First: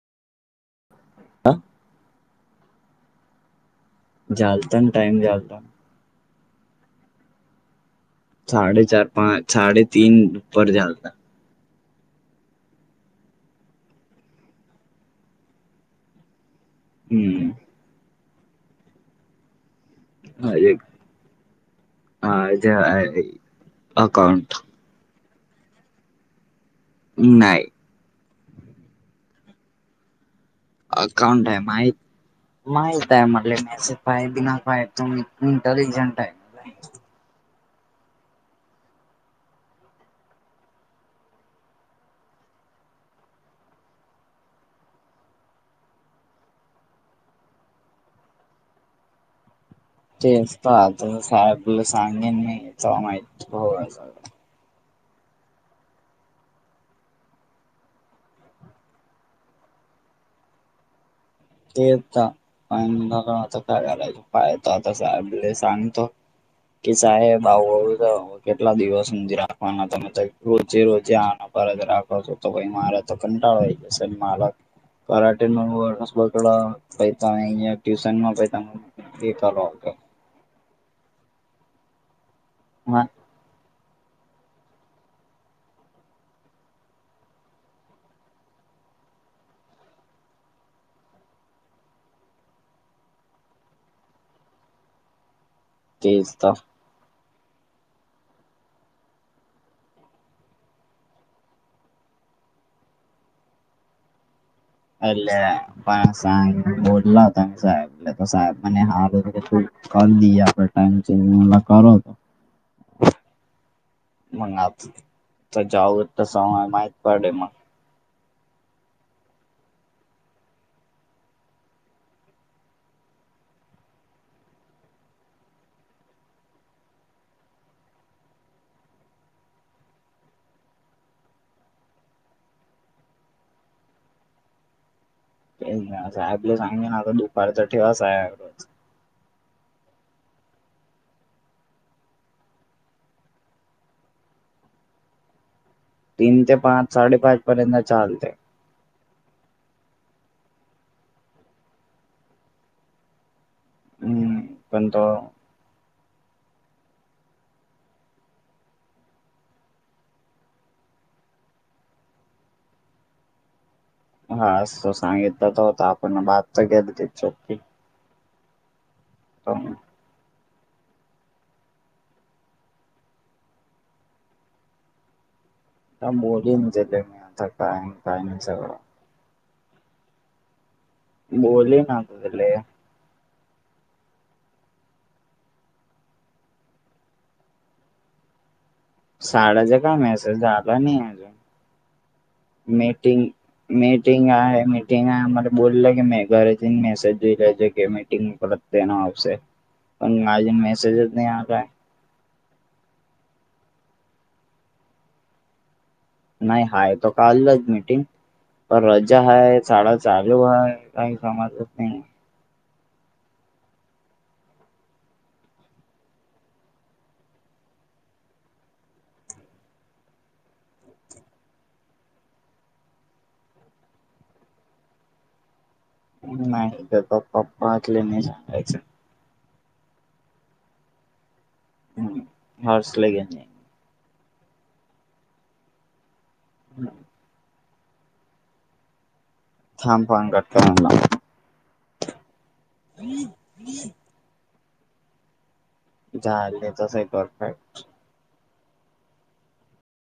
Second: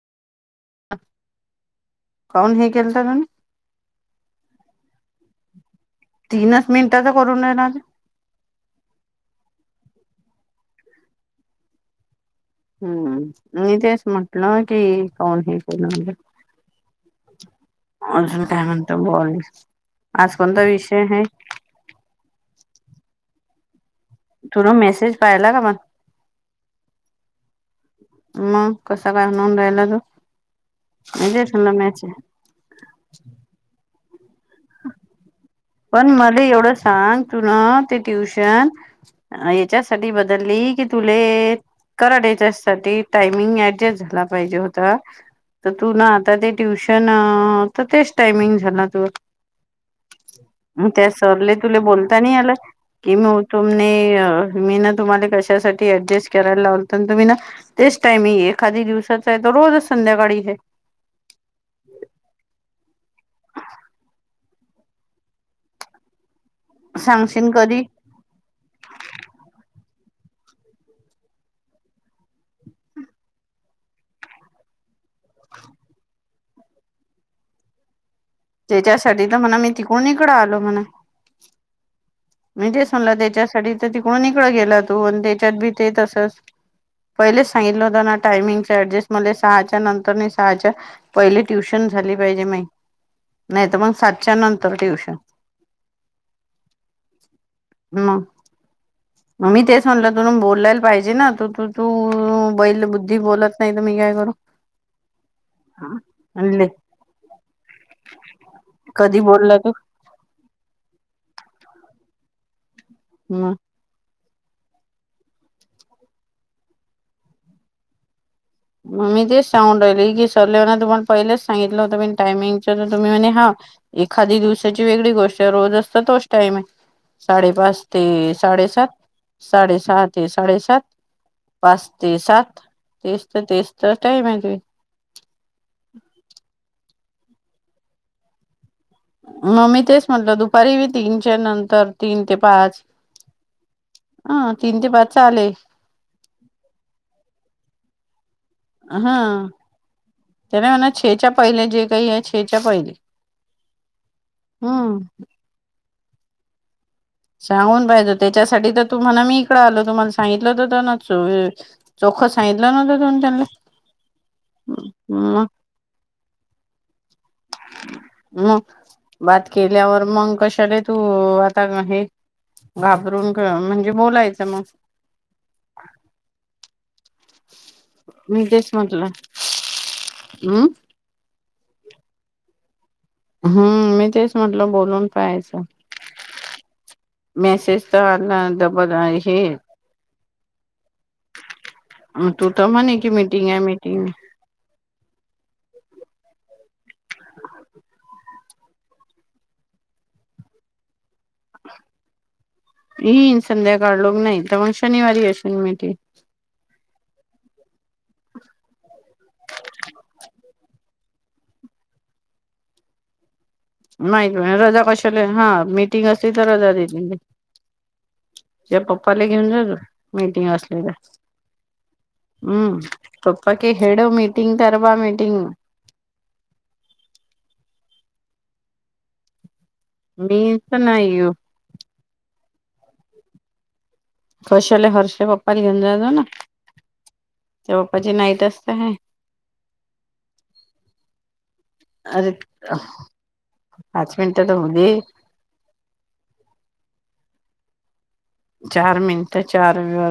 हा काौन हे केलत त लता ना टाइम लता तीनच मिनिटाच करून दे ना साडे चार पाच साडे तीनपर झालता हम्म मी तेच म्हटलं की कोण हे फ हम्म अजून काय म्हणतो बोल आज कोणता अरे विषय आहे अ- अकाउंट पायला का मग नाही मग कसा काय म्हून राहिला तो म्हणजे अकाउंट आहे तुला माही मॅच माहित आहे म्हटले मॅसेज काय बिना काय तुम्ही पण इंटेलिजंट आहे मला एवढं सांग तु ते ट्युशन याच्यासाठी बदलली की तुले कराडच्यासाठी टायमिंग ऍडजस्ट झाला पाहिजे होता तर तू ना आता ते ट्युशन तर तेच टायमिंग झाला तू ते मग त्या सरले तुले बोलता नाही याला तेव्हा कि म माहित होईल सगळं तुमने तुम्हाला कशासाठी ऍडजेस्ट करायला लावले तुम्ही ना तेच टायमिंग एखाद्या दिवशी तर रोज संध्याकाळी हे [unintelligible] प आता काय कलायचं पाय त आता सा आपले सांगतो. की साहेब सांगशीन अहो कधी? व केटला दिवस सुधी राखवाना त रोजे रोजे आना परत राखवतो मला तर कंटाळ मालक कराटे न बकड बैता ट्यूशन म त्याच्यासाठी तर म्हणा मी तिकून इकड आलो म्हणा. म्हणजेच म्हणला त्याच्यासाठी तर तिकडून नििकळ गेला तू आणि त्याच्यात भी ते तसच. पहिले सांगितलं होत ना टायमिंग एडजेस्ट सहाच्या नंतर सहाच्या पहि ट्युशन झाली पाहिजे नाही तर मग सातच्या नंतर ट्युशन. तेच तर हम. मी ते स म्हणलं तुून बोलायला पाहिजे ना तूू तू बैल बुद्धी बोलत नाही. नाही काय करू. ले प साांग आणले बोलाता म साहेब साहेब म कधी हार बोलला तू करदी आपला टाइम चेंज मला कर होत. हम्. मग आता त्याच्याऊत त स माहीित पडे मग मग मी तेच सांगून राहिले की सरले हो ना तु पण पहिलेच सांगितलं होतं मी टायमिंगच तुम्ही म्हणे हा. एखादी दिवसाची वेगळी गोष्ट आहे रोज असत तोच टाईम आहे. साडेपाच ते साडे सात साडे सहा ते साडे सात पाच ते सात तेच ते तेच तर टाईम आहे त साहेबला सांगे ना आता दुपारचा ठेवासा आहेकज. मग मी तेच म्हटलं दुपारी मी तीनच्या नंतर तीन ते पाच हं तीन ते पाच चालेय. तीन ते पाच साडेपाच पर्यंत चालते. हा त्याने म्हणा छेच्या पहिले जे काही आहे छेच्या पहिले. हम् कोण हम्म त सांगून पाहिज त्याच्यासाठी तर तुम्हाला मी इकड आलो तुम्हाला सांगितलं तर खसायलं ना दोन त्यांनले हा तो सांगितलं तर होता आपण बाात तर केली त चोपी हम बात केल्यावर मग कशाला तू आता हे. घाबरून म्हणजे बोलायचं मग. आ बोलली काय काय मी तेच नाहीगड म्हटलं हम्. बोली ना तले हम्म मी तेच म्हटल बोलून पहायचं. मेसेज तर आला द साड्याचं काम आहे असं झालं नाही तू तर अजून म्हणे की मीटिंग आहे मीटिंग आहे मीटिंग आम्हाला बोलले. [unintelligible] पण माजे मेसेजच नाही आला. येईन संध्याकाळ लोक नाही तर मग शनिवारी असेल मीटिंग. नाही हाय तो काल्लंच मिीटिंग पण रज्जा हाय साड चालू आहे काही समाजत नाही. माहती रजा कशाला हा मीटिंग असली तर रजा देतील. त्या पप्पाला घेऊन जाल मीटिंग असलेल्या. हम्म पप्पा क हेड मीटिंग ठरवा मीटिंग हम्म. नाही का प् पप्पाकले नाही सांगायचं. मीन तर नायू [unintelligible] कशले हर्षले पप्पाले घेऊल जा जा ना [unintelligible] तेव्हा 'पपा ची नाईट च तर हाय [unintelligible] अर पाच मिनटात होउ दे [unintelligible] चार मिनटं चार विव